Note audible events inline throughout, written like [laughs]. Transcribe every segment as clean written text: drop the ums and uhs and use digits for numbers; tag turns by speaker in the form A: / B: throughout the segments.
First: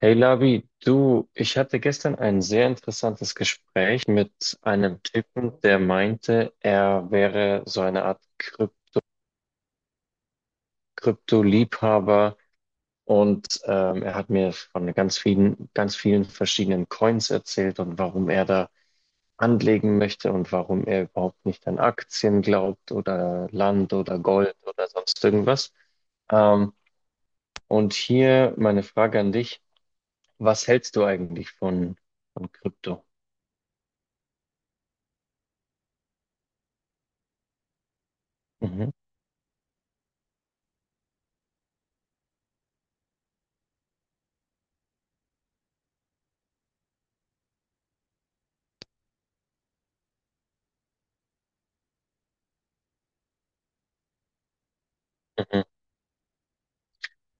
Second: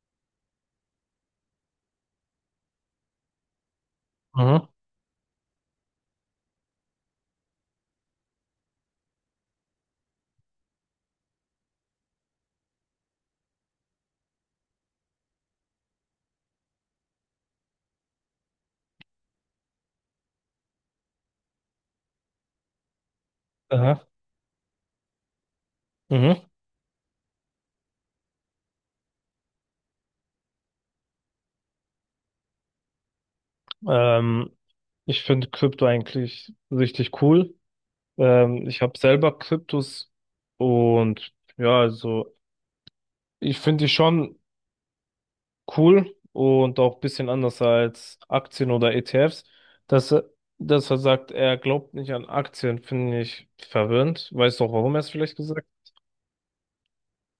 A: Hey Labi, du, ich hatte gestern ein sehr interessantes Gespräch mit
B: Mhm.
A: einem Typen, der meinte, er wäre so eine Art Krypto-Liebhaber und er hat mir von ganz vielen verschiedenen Coins erzählt und warum er da anlegen möchte und warum er überhaupt nicht an Aktien glaubt oder Land
B: Aha.
A: oder Gold oder sonst irgendwas.
B: Mhm.
A: Ähm, und hier meine Frage an dich, was hältst du eigentlich von Krypto?
B: Ähm, Ich finde Krypto eigentlich richtig cool. Ich
A: Mhm.
B: habe selber Kryptos und ja, also ich finde die schon cool und auch ein bisschen anders als Aktien oder ETFs. Dass er, dass er sagt, er glaubt nicht an Aktien, finde ich verwirrend. Weißt du auch, warum er es vielleicht gesagt hat?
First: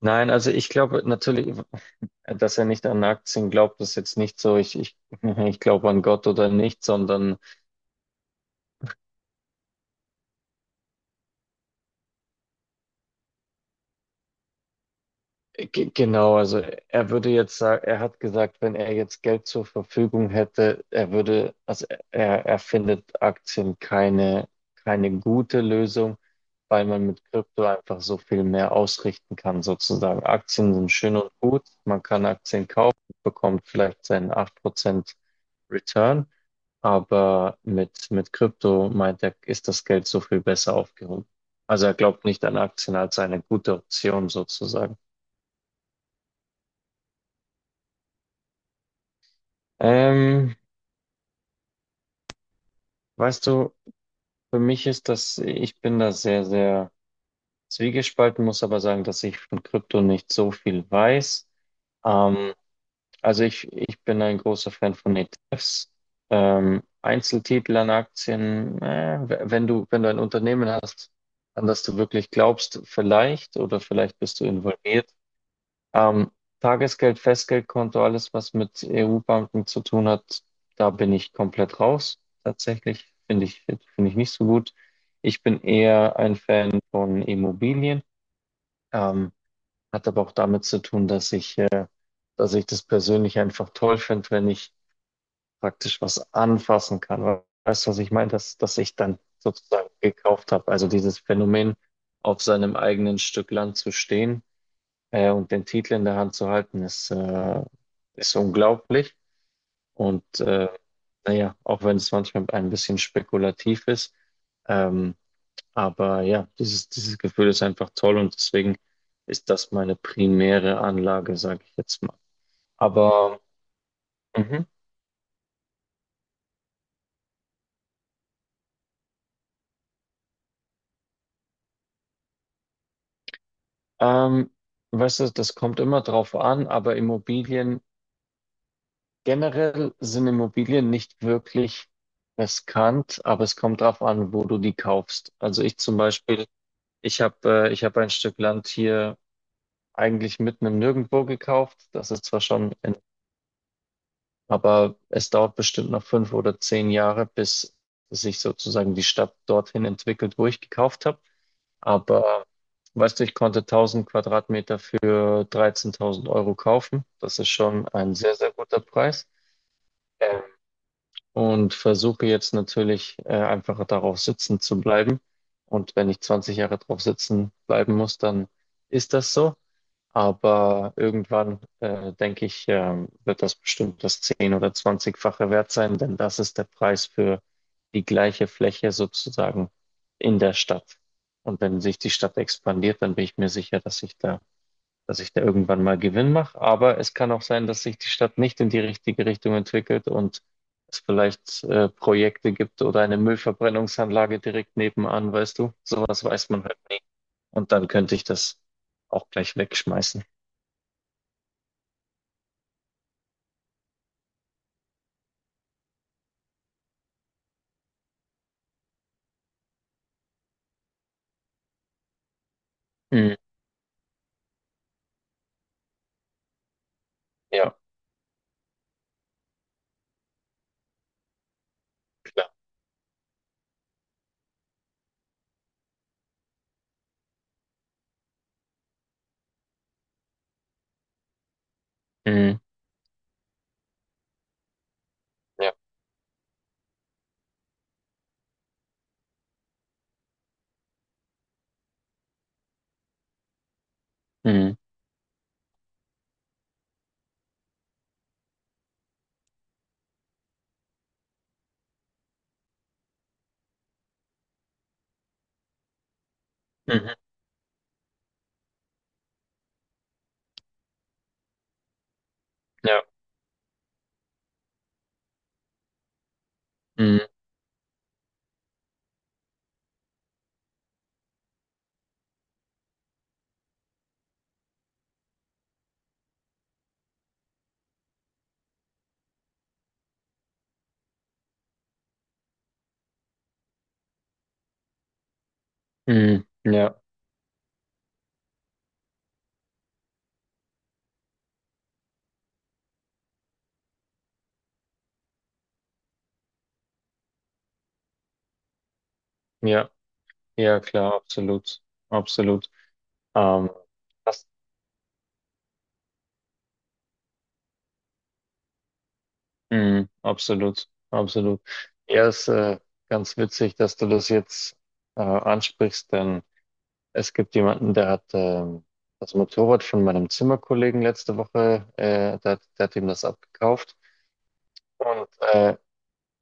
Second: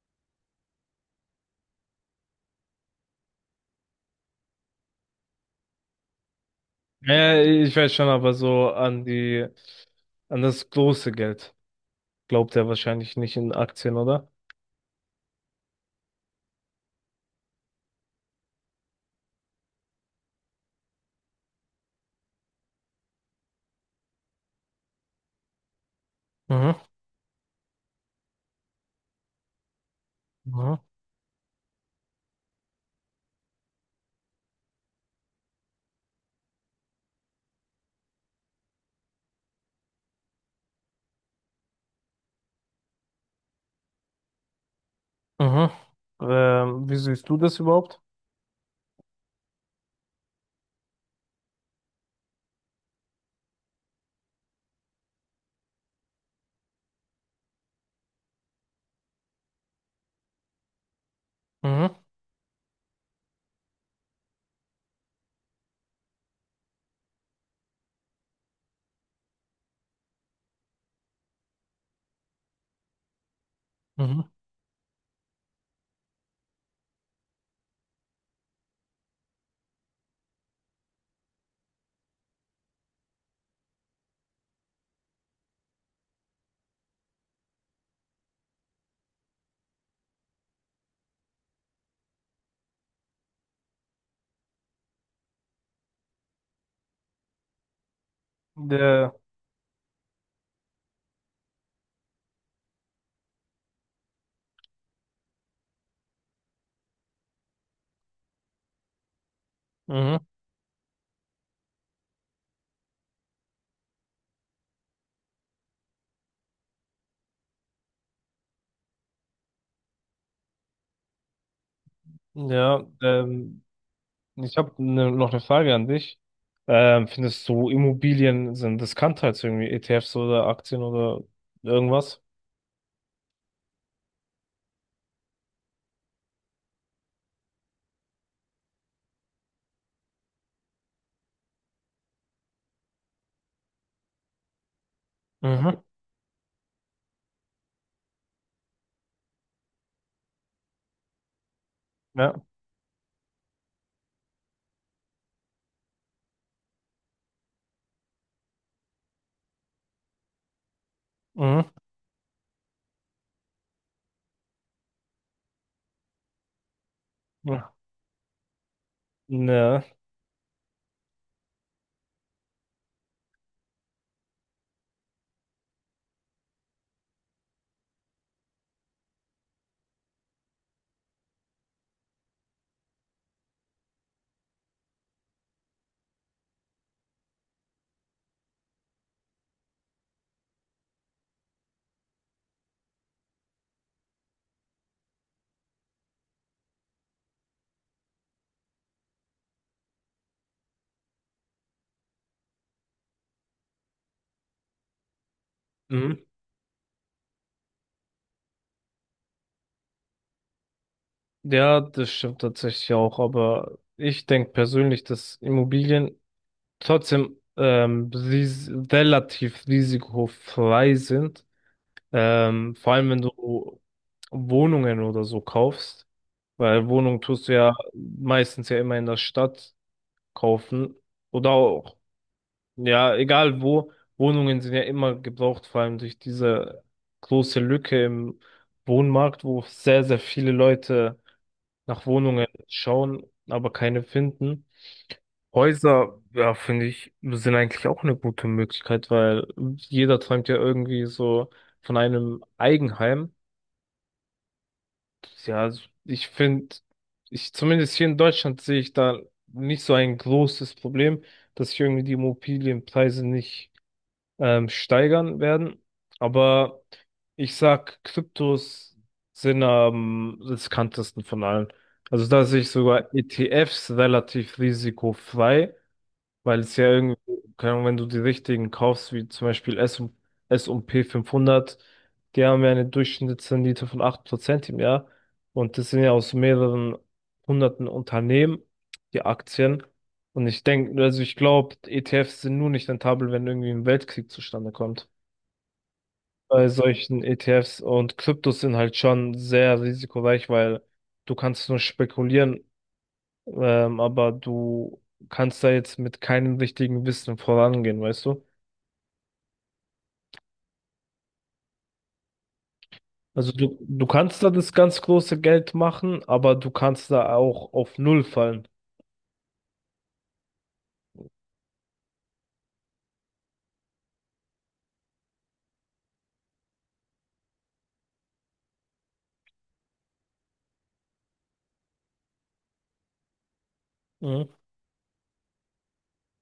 A: Nein, also ich glaube natürlich, dass er nicht an Aktien glaubt, ist jetzt nicht so, [laughs] ich glaube an Gott oder nicht, sondern
B: Ja, ich weiß schon, aber so an das große Geld glaubt er wahrscheinlich nicht in Aktien, oder?
A: genau, also er würde jetzt sagen, er hat gesagt, wenn er jetzt Geld zur Verfügung hätte, er würde, also er findet Aktien keine gute Lösung,
B: Mhm.
A: weil man mit Krypto einfach so viel mehr ausrichten kann, sozusagen. Aktien
B: Mhm.
A: sind schön und gut, man kann Aktien kaufen, bekommt vielleicht seinen 8% Return. Aber mit Krypto meint er, ist das Geld so viel besser aufgehoben. Also er glaubt nicht an Aktien als eine gute Option sozusagen.
B: Mhm. Wie siehst du das überhaupt?
A: Ähm, Weißt du, für mich ist das, ich bin da sehr, sehr zwiegespalten, muss aber sagen, dass ich von Krypto nicht so viel weiß.
B: Mhm.
A: Ähm, Also ich bin ein großer Fan von ETFs. Einzeltitel an Aktien, wenn du ein Unternehmen hast, an das du wirklich glaubst, vielleicht oder vielleicht
B: Mhm.
A: bist du involviert. Ähm, Tagesgeld, Festgeldkonto, alles, was mit EU-Banken zu tun hat, da bin ich komplett raus. Tatsächlich finde ich nicht so gut. Ich bin eher ein Fan von Immobilien. Ähm, hat aber auch damit zu tun, dass ich das persönlich einfach toll finde, wenn ich praktisch was anfassen kann. Weißt du, was ich meine? Dass ich
B: Der,
A: dann sozusagen gekauft habe. Also dieses Phänomen, auf seinem eigenen Stück Land zu stehen und den Titel in der Hand zu halten, ist unglaublich.
B: Mhm.
A: Und naja, auch wenn es manchmal ein bisschen spekulativ ist, ähm, aber ja, dieses Gefühl ist einfach toll und deswegen ist das meine primäre Anlage, sage ich jetzt mal.
B: Ja,
A: Aber.
B: ich
A: Mhm.
B: habe noch eine Frage an dich. Findest du, Immobilien sind riskant halt so irgendwie ETFs oder Aktien oder irgendwas?
A: Ähm, Weißt du, das kommt immer drauf an, aber Immobilien, generell sind Immobilien nicht wirklich riskant, aber es kommt drauf an, wo du die kaufst. Also ich
B: Mhm.
A: zum Beispiel, ich habe ein Stück Land hier eigentlich mitten im Nirgendwo gekauft. Das ist
B: Ja.
A: zwar schon, aber es dauert bestimmt noch 5 oder 10 Jahre, bis sich sozusagen die Stadt dorthin entwickelt, wo ich gekauft habe.
B: Mhm.
A: Aber weißt du, ich konnte 1000 Quadratmeter für 13.000 Euro kaufen. Das ist
B: Ja.
A: schon ein sehr, sehr guter Preis.
B: Ne.
A: Ähm, und versuche jetzt natürlich einfach darauf sitzen zu bleiben. Und wenn ich 20 Jahre drauf sitzen bleiben muss, dann ist das so. Aber irgendwann, denke ich, wird das bestimmt das 10 oder 20-fache wert sein, denn das ist der Preis für die gleiche Fläche sozusagen in der Stadt. Und wenn sich die Stadt expandiert, dann bin ich mir sicher, dass ich da, irgendwann mal Gewinn mache. Aber es kann auch sein, dass sich die Stadt nicht in die richtige Richtung entwickelt und es vielleicht Projekte gibt oder eine Müllverbrennungsanlage direkt nebenan, weißt du?
B: Mhm.
A: Sowas weiß man halt nie. Und dann könnte ich das auch gleich wegschmeißen.
B: Ja, das stimmt tatsächlich auch, aber ich denke persönlich, dass Immobilien trotzdem ris relativ risikofrei sind. Vor allem, wenn
A: Mhm.
B: du Wohnungen oder so kaufst, weil Wohnung tust du ja
A: Ja,
B: meistens ja immer in der Stadt kaufen. Oder auch,
A: klar.
B: ja, egal wo, Wohnungen sind ja immer gebraucht, vor allem durch diese große Lücke im Wohnmarkt, wo sehr, sehr viele Leute nach Wohnungen
A: Mhm.
B: schauen, aber keine finden.
A: Ja.
B: Häuser, ja, finde ich, sind eigentlich auch eine gute Möglichkeit, weil jeder träumt ja irgendwie so von einem Eigenheim.
A: Mhm.
B: Ja, also ich finde, ich zumindest hier in Deutschland sehe ich da nicht so ein großes Problem, dass sich irgendwie die Immobilienpreise nicht steigern werden. Aber
A: Mhm.
B: ich sag, Kryptos sind am riskantesten von allen. Also da sehe ich
A: Ja.
B: sogar ETFs relativ risikofrei, weil es ja irgendwie,
A: Mhm.
B: keine Ahnung, wenn du die richtigen kaufst, wie zum Beispiel S&P 500. Die haben ja eine Durchschnittsrendite von 8% im Jahr. Und das sind ja aus mehreren hunderten Unternehmen, die Aktien. Und ich denke, also ich glaube, ETFs sind nur nicht rentabel, wenn irgendwie ein Weltkrieg zustande kommt.
A: Mhm.
B: Bei
A: Ja.
B: solchen ETFs und Kryptos sind halt schon sehr risikoreich, weil du kannst nur spekulieren, aber du kannst da jetzt mit keinem richtigen Wissen vorangehen, weißt du?
A: Ja. Ja, klar, absolut. Absolut.
B: Also
A: Ähm,
B: du kannst
A: Das,
B: da das ganz große Geld machen, aber du kannst da auch auf Null fallen.
A: mhm. Absolut. Absolut. Ja, ist ganz witzig, dass du das jetzt ansprichst, denn es gibt jemanden, der hat das Motorrad von meinem Zimmerkollegen letzte Woche, der hat ihm das abgekauft.
B: Mhm,
A: Und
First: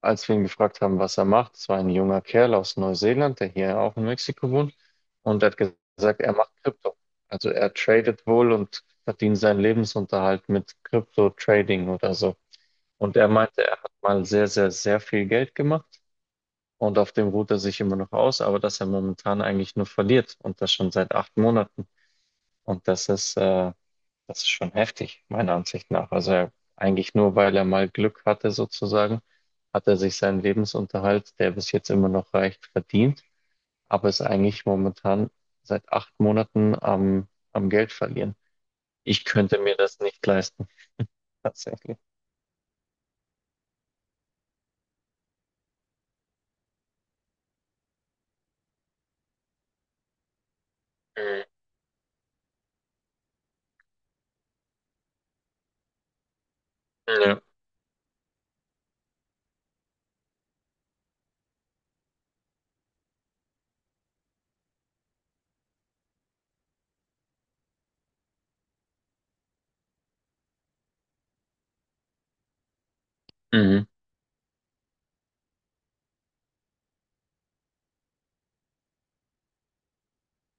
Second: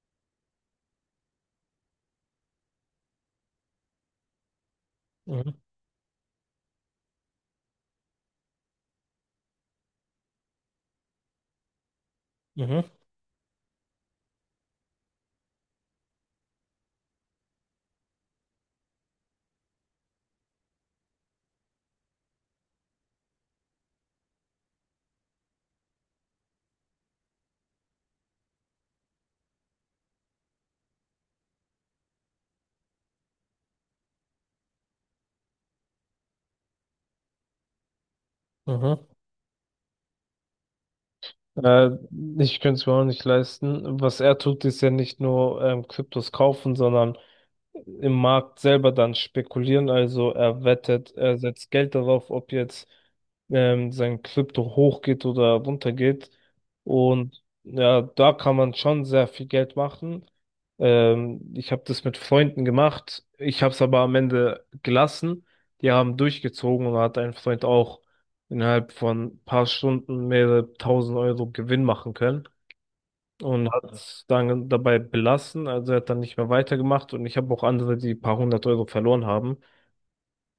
A: als wir ihn gefragt haben, was er macht, es war ein junger Kerl aus Neuseeland, der hier auch in Mexiko wohnt, und er
B: mhm,
A: hat gesagt, er macht Krypto. Also er tradet wohl und verdient seinen Lebensunterhalt mit Krypto-Trading oder so.
B: mhm,
A: Und er meinte, er hat mal sehr, sehr, sehr viel Geld gemacht und auf dem ruht er sich immer noch aus, aber dass er momentan eigentlich nur verliert und das schon seit 8 Monaten. Und das ist schon heftig, meiner Ansicht nach. Also er, eigentlich nur, weil er mal Glück hatte, sozusagen, hat er sich seinen Lebensunterhalt, der bis jetzt immer noch reicht, verdient, aber ist eigentlich momentan seit 8 Monaten am Geld verlieren.
B: mhm.
A: Ich könnte mir das nicht leisten,
B: Äh,
A: tatsächlich.
B: Ich könnte es mir auch nicht leisten. Was er tut, ist ja nicht nur Kryptos kaufen, sondern im Markt selber dann spekulieren. Also er wettet, er
A: Mhm.
B: setzt Geld darauf, ob jetzt sein Krypto hochgeht oder runtergeht.
A: Ja,
B: Und ja, da kann man schon sehr viel Geld machen. Ich habe das mit Freunden gemacht. Ich habe es aber am Ende gelassen. Die haben durchgezogen und da hat ein Freund auch innerhalb von ein paar Stunden mehrere tausend Euro Gewinn machen können und
A: mhm.
B: hat es dann dabei belassen. Also er hat dann nicht mehr weitergemacht und ich habe auch andere, die ein paar hundert Euro verloren haben.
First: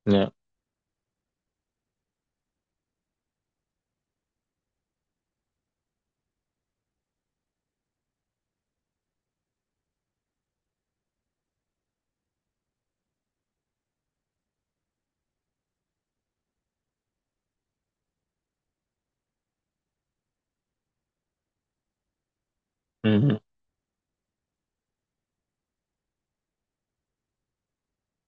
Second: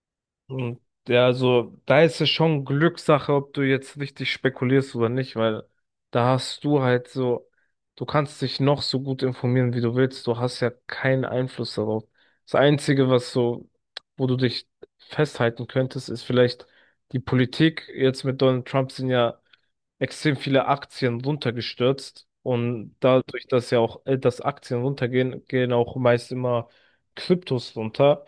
A: Ja,
B: Und ja, also da ist es schon Glückssache, ob du jetzt richtig spekulierst oder nicht, weil da hast du halt so, du kannst dich noch so gut informieren, wie du willst. Du hast ja keinen Einfluss darauf. Das Einzige, was so, wo du dich festhalten könntest, ist vielleicht die Politik. Jetzt mit Donald Trump sind ja extrem viele Aktien runtergestürzt, und
A: mhm.
B: dadurch, dass ja auch dass Aktien runtergehen, gehen auch meist immer Kryptos runter.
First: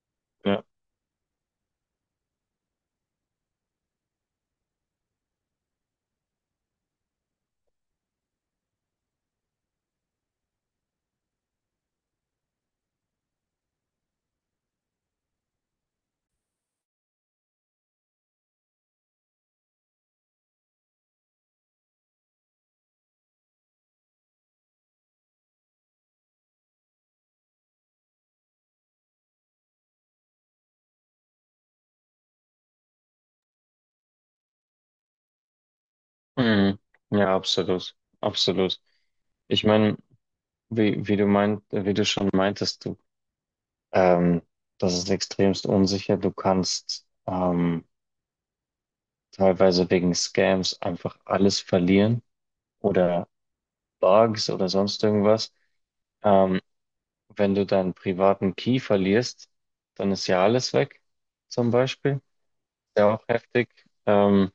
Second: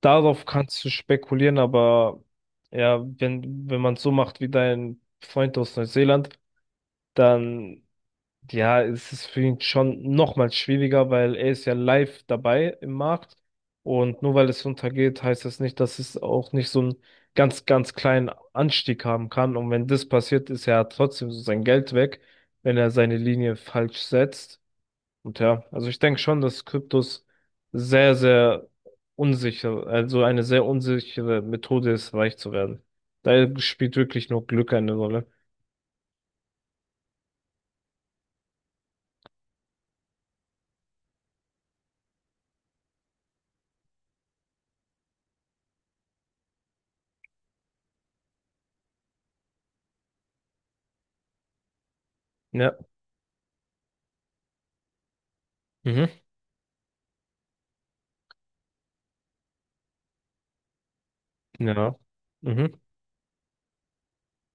B: Darauf
A: Ja,
B: kannst du spekulieren, aber ja, wenn man so macht wie dein Freund aus Neuseeland, dann ja, es ist für ihn schon nochmal schwieriger, weil er ist ja live dabei im Markt. Und nur weil es runtergeht, heißt das nicht, dass es auch nicht so einen ganz, ganz kleinen Anstieg haben kann. Und wenn das passiert, ist er trotzdem so sein Geld weg, wenn er seine Linie falsch setzt. Und ja, also ich denke schon, dass Kryptos sehr, sehr unsicher, also eine sehr unsichere Methode ist, reich zu werden. Da spielt wirklich nur Glück eine Rolle.
A: mhm. Ja, absolut, absolut. Ich meine, wie du meint, wie du schon meintest, du Ähm, Das ist extremst unsicher. Du kannst teilweise wegen Scams einfach alles verlieren
B: Ja.
A: oder Bugs oder sonst irgendwas.
B: Mhm.
A: Ähm, wenn du deinen privaten Key verlierst, dann ist ja alles weg, zum
B: Ja.
A: Beispiel.
B: Mhm.
A: Ja, auch heftig. Ähm,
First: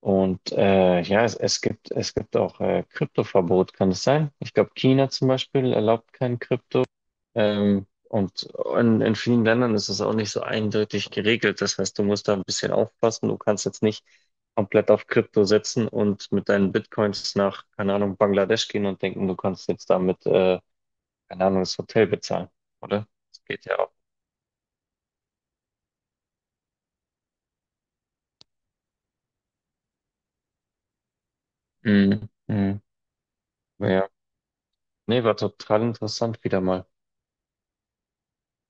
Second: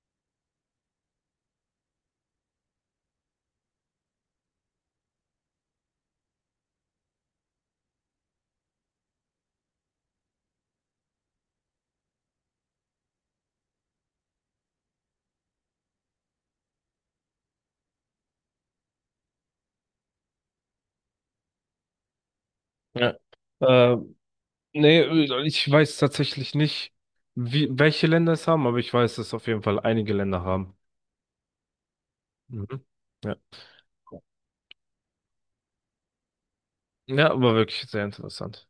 A: und ja, es gibt auch Kryptoverbot, kann es sein? Ich glaube, China zum Beispiel erlaubt kein Krypto. Und in vielen Ländern ist es auch nicht so eindeutig geregelt. Das heißt, du musst da ein bisschen aufpassen. Du kannst jetzt nicht komplett auf Krypto setzen und mit deinen Bitcoins nach, keine Ahnung, Bangladesch gehen und denken, du kannst jetzt damit, keine Ahnung, das Hotel bezahlen, oder?
B: Ja.
A: Das geht ja auch.
B: Äh, Nee, ich weiß tatsächlich nicht, wie, welche Länder es haben, aber ich weiß, dass auf jeden Fall einige Länder haben.
A: Mhm. Mhm.
B: Mhm. Ja.
A: Ja. Nee, war total interessant wieder mal.
B: Ja, aber wirklich sehr interessant.